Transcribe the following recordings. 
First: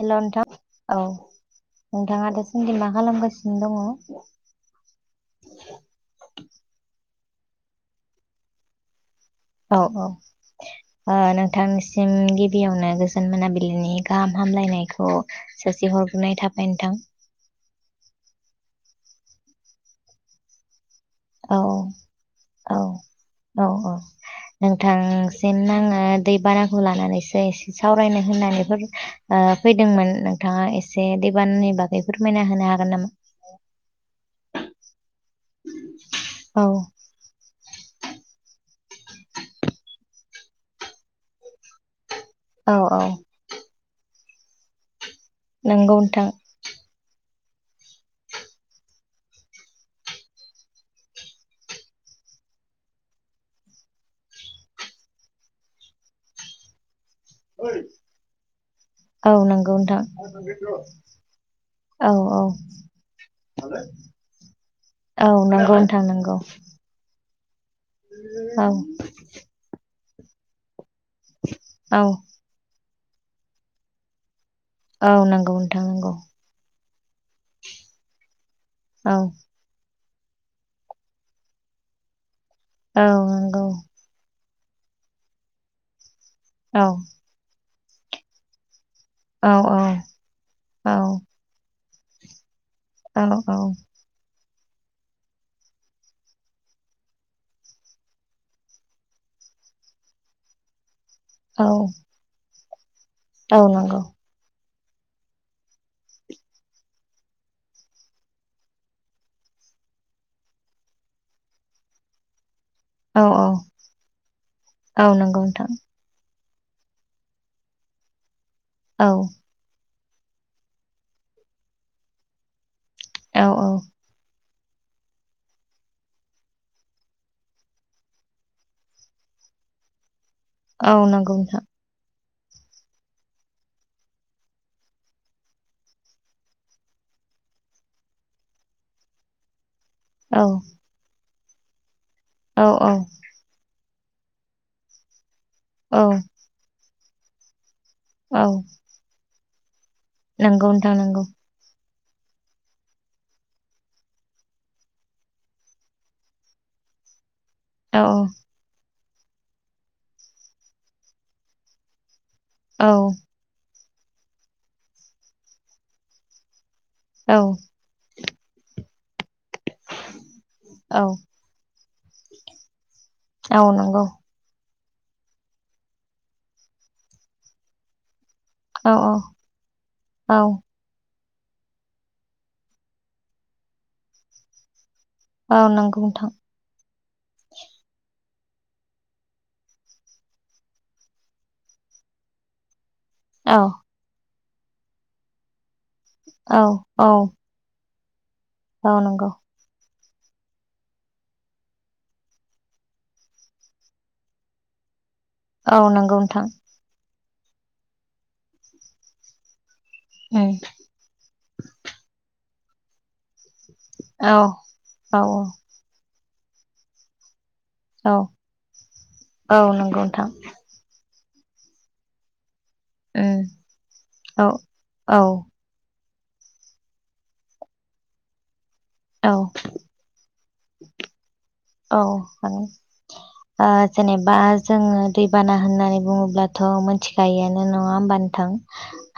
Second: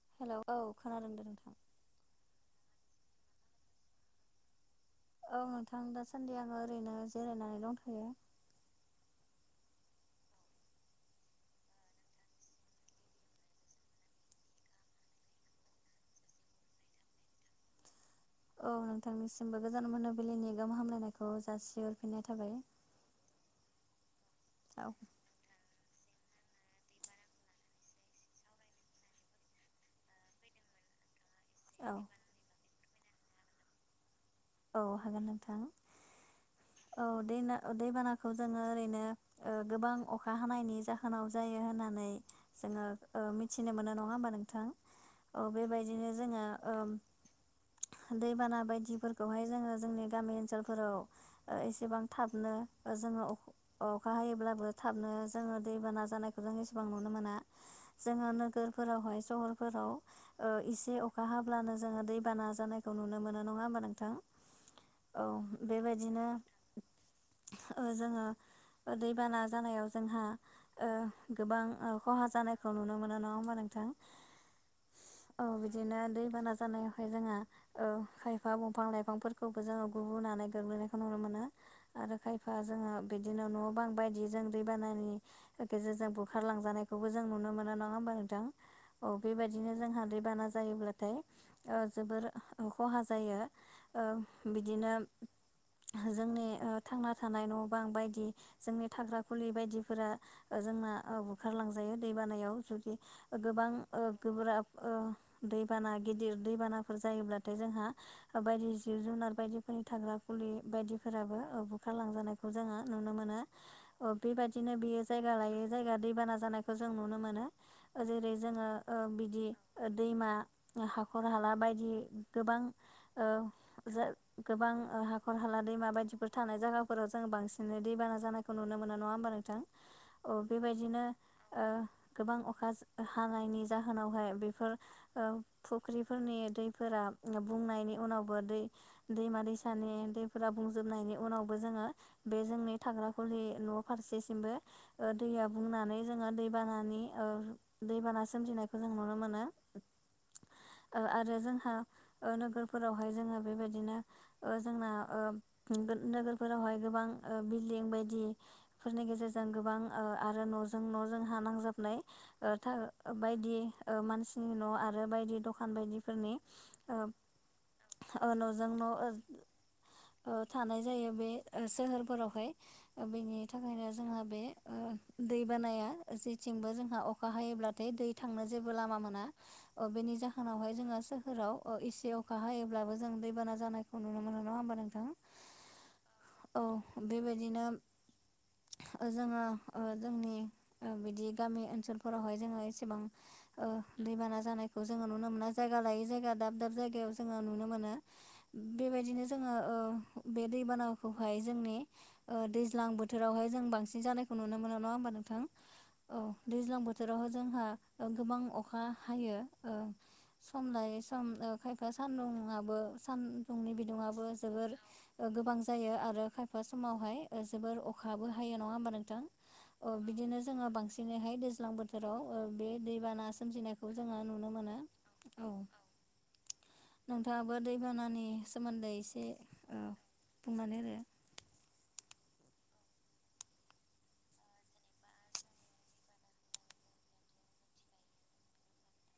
हेल' hello नोंथां औ खोनादों दे नोंथां नोंथाङा दा सान्दि मा खालामगासिनो दङ औ नोंथां दासान्दि आङो ओरैनो जिरायनानै दंथ'यो औ औ [inaudible] ओ नोंथांनिसिम गिबियावनो गोजोन मोनाबिलिनि गाहाम हामलायनायखौ जासि ह हरगोरनाय थाबाय नोंथां [inaudible] औ नोंथांनिसिमबो गोजान मोनाबिलिनि गाहाम हामलायनायखौ औ जासिहरफिननाय थाबाय औ औ औ औ नोंथांसिम नाङो ङो दैबानाखौ लानानैसो एसे सावरायनो होननानैफोर फैदोंमोन नोंथाङा एसे बानानि औ बागै फोरमायना होनो हागोन नामा औ हागोन नोंथां औ दैना दैबानाखौ जोङो ओरैनो गोबां अखा हानायनि जाहोनाव जायो होननानै औ जोङो औ मिथिनो मोनो नङा होमबा नोंथां। नंगौ बेबायदिनो नोंथां जोङो दैबाना बायदि बेहाय जोङो जोंनि गामि ओनसोलफोराव एसेबां थाबनो जोङो अखा हायोब्लाबो थाबनो जोङो दैबाना जानायखौ जों एसेबां नुनो मोना। जोङो नोगोरफोरावहाय औ नंगौ सहरफोराव नोंथां इसे अखा हाब्लानो जोङो औ दै औ बाना जानाय खौ नुनो मोन नङा होनोमबा नों औ नंगौ नोंथां बेबायदिनो नांगौ जोङो दैबाना जानायाव जोंहा गोबां औ खहा जानायखौ नुनो मोनो नङा होमबा नोंथां। औ नंगौ नोंथां बिदिनो नंगौ दैबाना जानायावहाय जोंहा औ खायफा बिफां औ लाइफांफोरखौबो जोङो गुबुनानै गोग्लैनायखौ नुनो मोनो आरो खाय बिफा जोङो औ बिदिनो नंगौ न' बां बायदि जों दैबानानि गेजेरजों औ ओंखारलांजानायखौबो जों नुनो मोना नङा होमबा नोंथां औ बेबायदिनो जोंहा दैबाना औ जायोब्लाथाय जोबोर खहा जायो। औ बिदिनो जोंनि थांना थानाय न' बां बायदि जोंनि थाग्रा खुलि बायदिफोरा जोंना औ बुखारलांजायो दैबानायाव जुदि औ गोबां नंगौ गोब्राब दैबाना गिदिर दैबानाफोर जायोब्लाथाय जोंहा बायदि जिब जुनार बायदिफोरनि थाग्रा खुलि बायदिफोराबो बुखारलांजानायखौ जोङो नुनो औ मोनो औ अ बेबायदिनो बियो औ जायगा नंगौ लायै नोंथां जायगा दैबाना जानायखौ जों नुनो मोनो जेरै जोङो औ बिदि दैमा हाखर हाला बायदि गोबां ओ औ औ जा गोबां हाखर हाला दैमा बायदिफोर थानाय जायगाफोराव जोों बांसिनै दैबाना जानायखौ नुनो मोनो नङा होमबा नोंथां। औ औ बेबायदिनो नंगौ नोंथां गोबां अखा हानायनि जाहोनावहाय बेफोर फुख्रिफोरनि दैफोरा बुंनायनि उनावबो दै दैमा दैसानि औ दैफोरा बुंजोबनायनि उनावबो जोङो बे औ जोंनि थाग्रााखुलि न' फारसेसिमबो दैया औ बुंनानै जोङो दै बानानि दैबाना सोमजिनायखौ जों नुनो मोनो। नोंगौ नोंथां ओ नोंगौ आरो जोंहा ओ नोगोर फोरावहाय जोङो बेबायदिनो जोंना नोगोरफोरावहाय गोबां बिल्डिं औ बायदिफोरनि गेजेरजों गोबां आरो न'जों न'जों हा नांजाबनाय औ बायदि मानसिनि न' आरो बायदि दखान बायदिफोरनि ओ औ न'जों न' थानाय औ जायो बे सोहोरफोरावहाय बेनि औ थाखायनो नोंगौ जोंहा बे दै बानाया जेथिंबो जोंहा अखा हायोब्लाथाय दै थांनो जेबो औ लामा औ मोना बेनि औ जाहोनावहाय जोङो सोहोराव एसे अखा हायोब्लाबो जों दैबाना जानायखौ नुनो मोन नङा होमबा नोंथाङा औ नोंगौ नोंथां बेबायदिनो जोङो जोंनि बिदि गामि ओनसोलफोरावहाय जोङो एसेबां औ दैबाना जानायखौ जोङो नुनो मोना जायगा लायै जायगा दाब औ दाब औ जायगायाव जोङो नुनो मोनो औ बेबायदिनो नंगौ जोङो बे दैबानाखौहाय जोंनि दैज्लां बोथोरावहाय जों बांसिन जानायखौ नुनो मोनो नङा होमबा नोंथां थां औ नंगौ नोंथां दैज्लां बोथोरावहाय जोंहा गोबां अखा हायो। उम सम लायो सम ओ खायफा दुंबो सानदुंनि बिदुंबो औ जोबोर औ गोबां जायो आरो खा बि समावहाय जोबोर औ अखाबो हायो नङा होमबा नोंथां औ नंगौ नोंथां बिदिनो जोङो बांसिन दिनैहाय दैज्लां बोथोराव बे दैबाना उम सोमजिनायखौ जोङो नुनो मोनो औ नोंथाङाबो दैबानानि सोमोन्दै एसे औ ओ बुंनानै होदो औ हागोन‌ ओ जेनेबा जोङो दैबाना होननानै बुङोब्लाथ' मोन थिखायोयानो‌ नङा ओमबा नोंथां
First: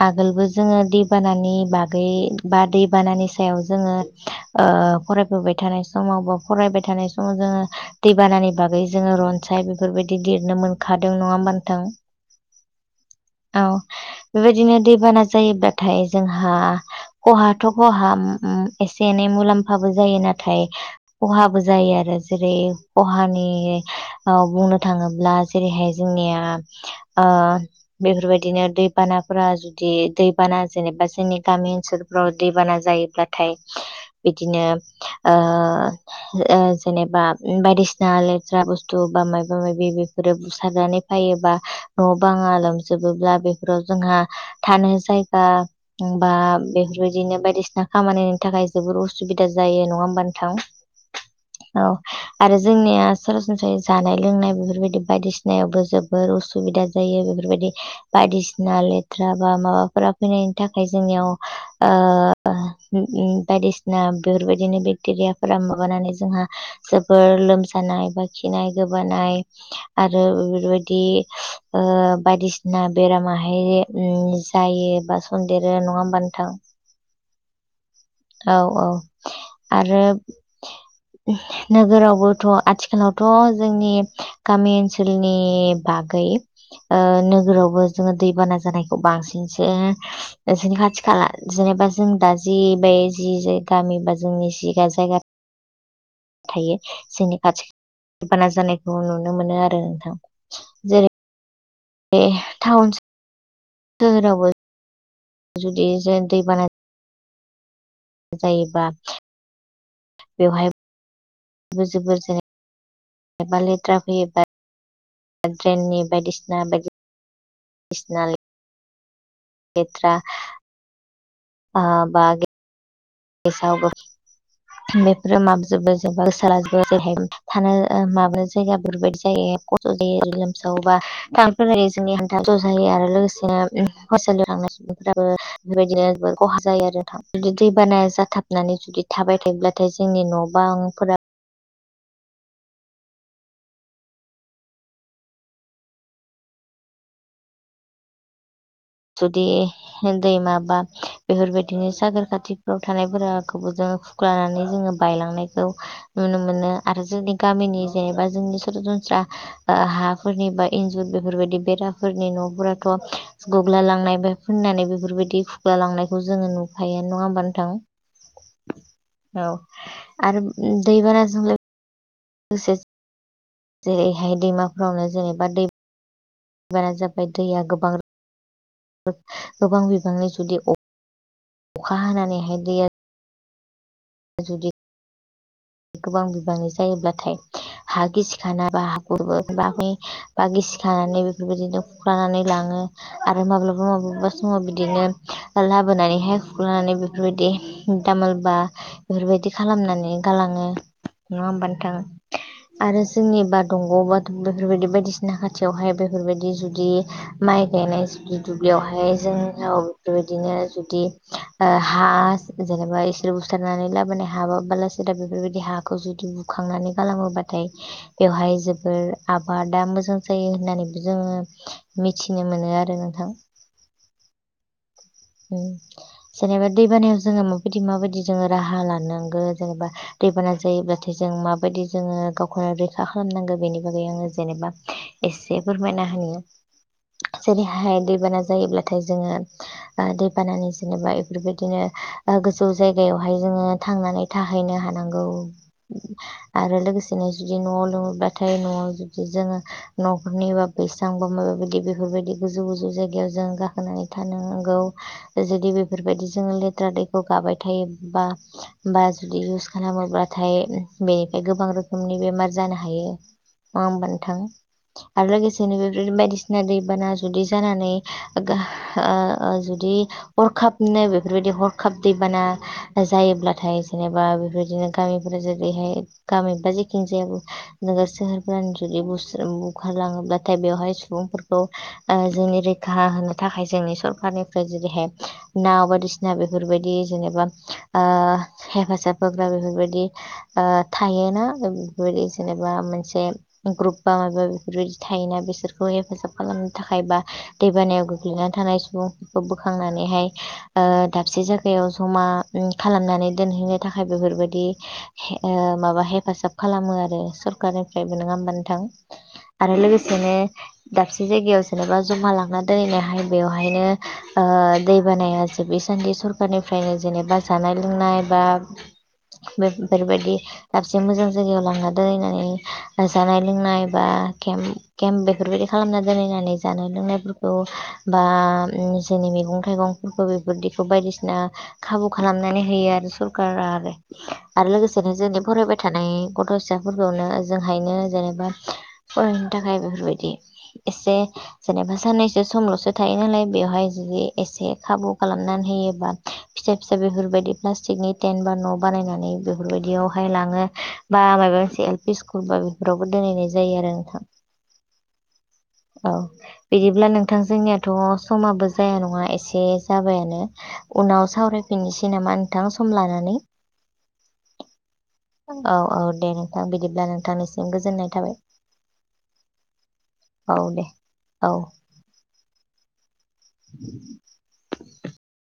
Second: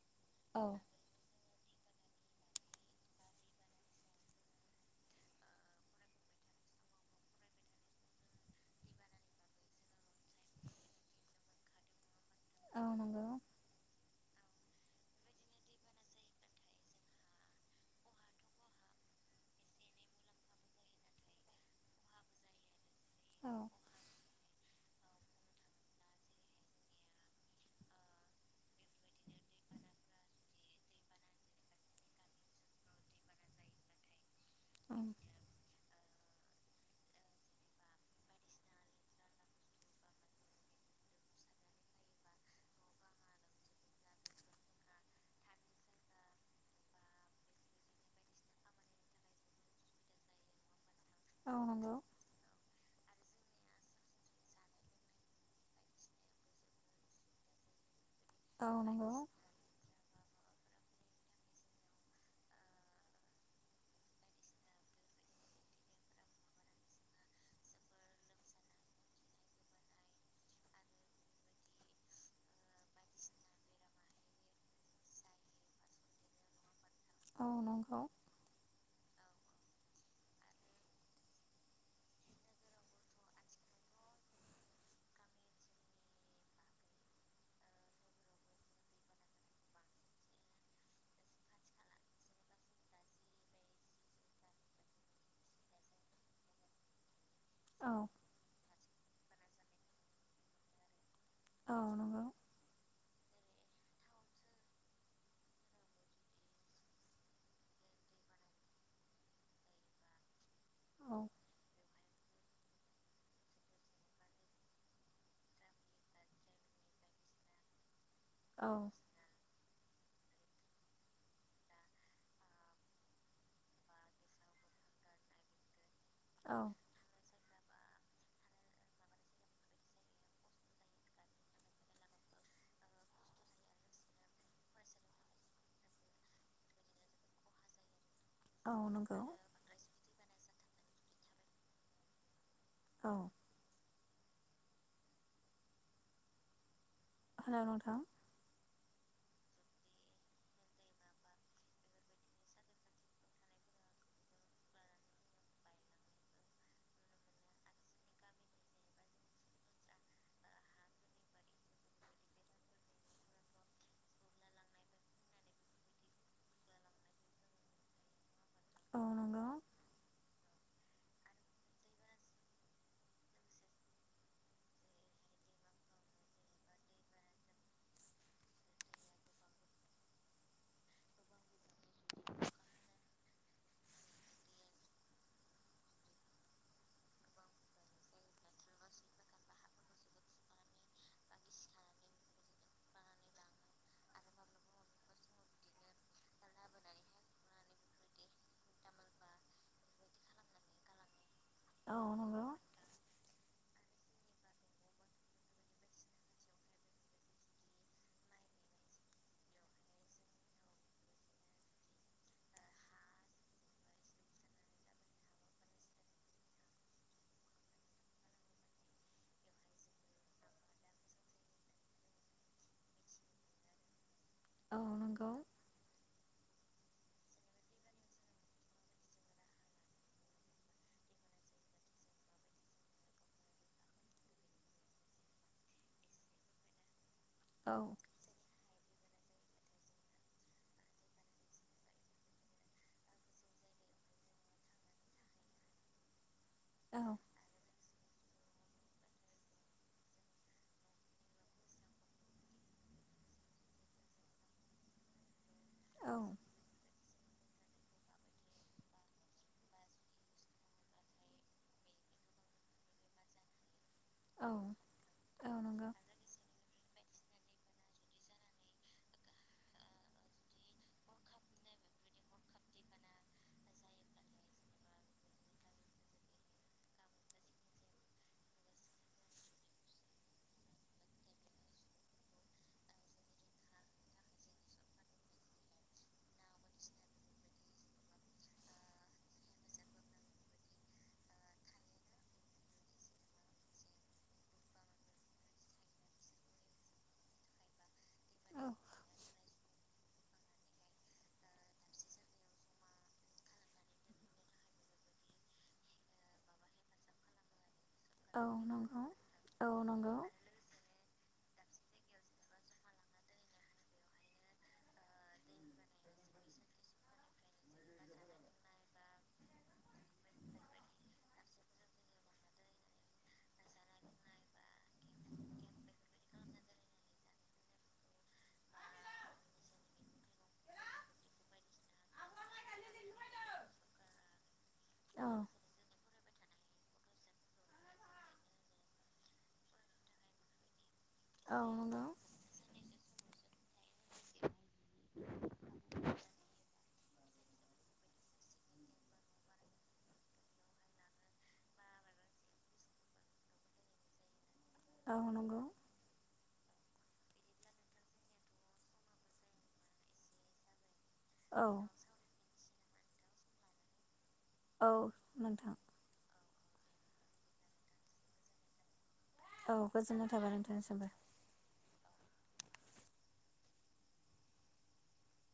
आगोलबो औ जों दैबानानि बागै बा दैबानानि सायाव जोङो ओ फरायफबाय थानाय समाव बा फरायबाय थानाय समाव जोङो दैबानानि बागै जोङो रनसाय बेफोरबायदि लिरनो मोनखादों नङा होमबानो नोंथां औ नंगौ औ बेबायदिनो दैबाना जायोब्लाथाय जोंहा खहाथ' खहा उम उम एसे ए नै मुलाम्फाबो जायो नाथाय खहाबो जायो आरो जेरै खहानि औ ओ बुंनो थाङोब्ला जेरैहाय जोंनिया ओ बेफोरबायदिनो दैबानाफोरा जुदि दैबाना जेनेबा जोंनि गामि ओनसोलफोराव दैबाना जा ब्लाथाय गिदिंनो उम ओ जेनेबा बायदि सिना लेथ्रा बुस्थु बा मायबा मायबि बेफोरो बुसारनानै फैयोबा न' बाङा लोम सावजोबोब्ला बेफोराव जोंहा थानो जायगा बा बेफोरबायदिनो बायदिसिना खामानिनि थाखाय जोबोर उसुबिदा जायो नङा होमबा नोथां? औ आरो जोंनिया सरासनस्रायै जानाय लोंनाय बेफोरबायदि बायदिसिनायावबो जोबोर उसुबिदा जायो बेफोरबायदि औ बायदिसिना नंगौ लेथ्रा बा माबाफोरा फैनायनि थाखाय जोंनियाव ओ बायदिसिना बेफोरबायदिनो बेकटे रियाफोरा माबानानै जोंहा जोबोर लोमजानाय बा खिनाय गोबानाय आरो ओ बेफोरबायदि ओ बादिसि [unintelligible] ना बेरामाहाय उम जायो एबा सन्देरो नङा होमबा नोंथां? औ नंगौ औ औ आरो नोगोरावबोथ' आथिखालावथ' जोंनि गामि ओनसोलनि बा गै नों गोरावबो जोङो दैबाना जानायखौ बांसिनसो नोंसोरनि खाथि खाला जेनेबा जों दा जि बाय जि [unintelligible] गामि बा जोंनि जिगा जायगा प केसखौ [inaudible] थायो जोंनि खाथि [inaudible] बाना जानायखौ नुनो मोनो आरो नोंथां जेरै औ ए नंगौ थाउनस [unintelligible] सोहोरावबो जुदि जों दै बानानि जायोबा बेवहाय औ [unintelligible] बा लेट्रा फैयो [unintelligible] ड्रेननि बायदिसिना बाय [unintelligible] सिना औ लेथ्रा आ बागे बो बेफोरो माबजोबो जेनबा गोसोलाजोबो औ जेरैहाय थानो [unintelligible] माबा जायगा बेबायादि जायो खस्थ' जायो लोमसावोबा थ जोंनि हान्था ज' जायो [unintelligible] आरो लोगोसेनो हस्टेल थांनाय सुबुंफोराबो बेफोरबायदिनो जबो खहा जायो आरो बिदि दै बानाया [unintelligible] औ थाबनानै जुदि नंगौ थाबाय थायोब्लाथाय जोंनि न' बांफोरा [unintelligible] औ हेल' नोंथां जुदि दैमा बा बेफोरबायदिनो सागोर खाथिफ्राव थानायफोरावबो जों लानानै जोङो बायलांनायखौ नुनो मोनो आरो जोंनि गामिनि जेनेबा जोंनि सरासनस्रा ओ हाफोरनि बा इन्जुर बेफोर बायदि बेराफोरनि न'फोराथ' गुग्ला लांनाय बा फोननानै बेफोर बायदि खुग्ला लांनायखौ जोङो नुखायो नङा होमबा नोंथां [inaudible] नंगौ औ आरो दैबानाजों लोगोसे जेरैहाय दैमाफोरावनो जेनेबा दै बारा जाबाय दैया गोबां रो गोबां बिबाङै जुदि अखा हानानैहाय दैया जुदि गोबां बिबांनि जायोब्लाथाय हा गिसि खाना बा हा [inaudible] बा गिसि खानानै बेफोर बायदिनो खुरखानानै लाङो आरो माब्लाबा माब्लाबा समाव बिदिनो लाबोनानैहाय खुख्लानानै बेफोर बायदि तामोलबा बेफोर बायदि खालामनानै गालाङो नङा होमबा नोथां औ नंगौ आरो जोंनि बा दंग' बा बेफोर बायदि बायदिसिना खाथियावहाय बेफोर बायदि जुदि माइ गायनाय जुदि दुब्लियावहाय जोंनाव बेफोर बायदिनो जुदि ओ हा जेनेबा इसोर बुस्थु बुथारनानै लाबोनाय हा बा बालासेदा बेफोर बायदि बे हाखौ जुदि बुखांनानै गालाङोबाथाय बेवहाय जोबोर आबादा मोजां जायो। होननानैबो जोङो मिथिनो मोनो आरो नोंथां। [inaudible] नंगौ उम जेनेबा दैबानायाव जोङो माबायदि माबायदि जोङो राहा लानांगो जेनेबा दैबाना जायोब्लाथाय जों माबायदि जोङो गावखौनो रैखा खालामनांगो बेनि बागै आङो जेनेबा एसे फोरमायना हो औ जेरैहाय दैबाना जायोब्लाथाय जोङो ओ दैबानानि जेनेबा बेफोर बायदिनो गोजौ जायगायावहाय जोङो थांनानै थाहैनो हानाय नांगौ आरो औ लोगोसेनो जुदि न'आव लोमोबा थाय न'आव जुदि जोङो न'खरनि बा बैसां बा माबायदि बेफोरबायदि गोजौ गोजौ जायगायाव जों गाखोनानै थानांगौ जुदि बेफोर बायदि जों औ लेथ्रा दै खौ गाबाय थायो बा जुदि इउस खालामोबाथाय बेनिफ्राय गोबां रोखोम बेमार जानो हायो नङा होमबानो थां औ आरो औ लोगोसेनो नंगौ। बेफोरनो बायदिसिना दैबाना जुदि जानानै ओ ओ दि हरखाबनो बेफोरबायदि हरखाब दैबाना जायोब्लाथाय जेनेबा बेफोरदिनो गामिफोरा जेरैहाय गामि जेखिजाया नोगोर सोहोरनो जुदि बु खारलाङोब्लाथाय बेवहाय सुबुंफोरखौ जोंनि रैखा होनो थाखाय जोंनि सरखारनि फ्राय जेरैहाय नाव बायदिसिना बेफोर बायदि जेनेबा ओ हेफाजा होबोग बेफोर बायदि ओ थायोना बेफोरदि जेनेबा मोनसे ग्रुप बा माबा मोनसे बेफोर बायदि थायोना बिसोरखौ हेफाजाब खालामनो थाखाय बा दैबानायाव गोग्लैनानै औ। थानाय सुबुं दिखांनानैहाय दाबसे जायगायाव जमा खालामनानै दोनहैनो थाखाय बेफोर बायदि हे ओ माबा हेफाजाब खालामो आरो सकारनि बो नङा औ होमबा नोंथां नंगौ औ आरो नंगौ लोगोसेनो दाबसे जायगायावसो जेनेबा जमा लांना दोनैनायहाय बेवहायनो ओ दै बानाया जोबै सान्दि सरखारनिफ्रायनो जेनेबा जानाय लोंनाय बा बे-बेफोर बायदि दाबसे मोजां जायगायाव लांना दोनहैनानै जानाय लोंनाय बा ओ केम केम्प बेफोर बायदि खालामना दोनैनानै जानाय लोंनायफोरखौ बा उम जोंनि मैगं थाइगंफोरखौ बेफोरदिखौ बायदिसिना खाबु खालामनानै होयो आरो सरकारा आरो आरो लोगोसेनो जोंनि औ। फरायबाय थानाय गथ' फिसाफोरखौनो ओजोंहायनो जेनेबा फरायनो थाखाय बेफोर बायदि एसे औ जेनेबा नंगौ साननैसो समल'सो थायो नालाय बेवहाय जे एसे खाबु खालामनानै होयोबा फिसा फि सा बेफोर बायदि प्लास्टिकनि टेन्ट बा न' बानायनानै बेफोर बायदियावहाय लाङो बा मायबा मोनसे एल पि स्कुल बा बेफोरावबो दोनहैनाय जायो आरो नोंथां दा हरनांगौ औ बिदिब्ला नोंथां जोंनियाथ' समाबो जाया नङा एसे जाबायानो उनाव औ। सावरायफिनोसैनेामा नोंथां सम लानानै औ नोंथां औ औ दे नों नोंथां बिदिब्ला नोंथांनिसिम गोजोननाय थाबाय औ गोजोननाय थाबाय औ दे नोंथांनिसिमबो औ [unintelligible]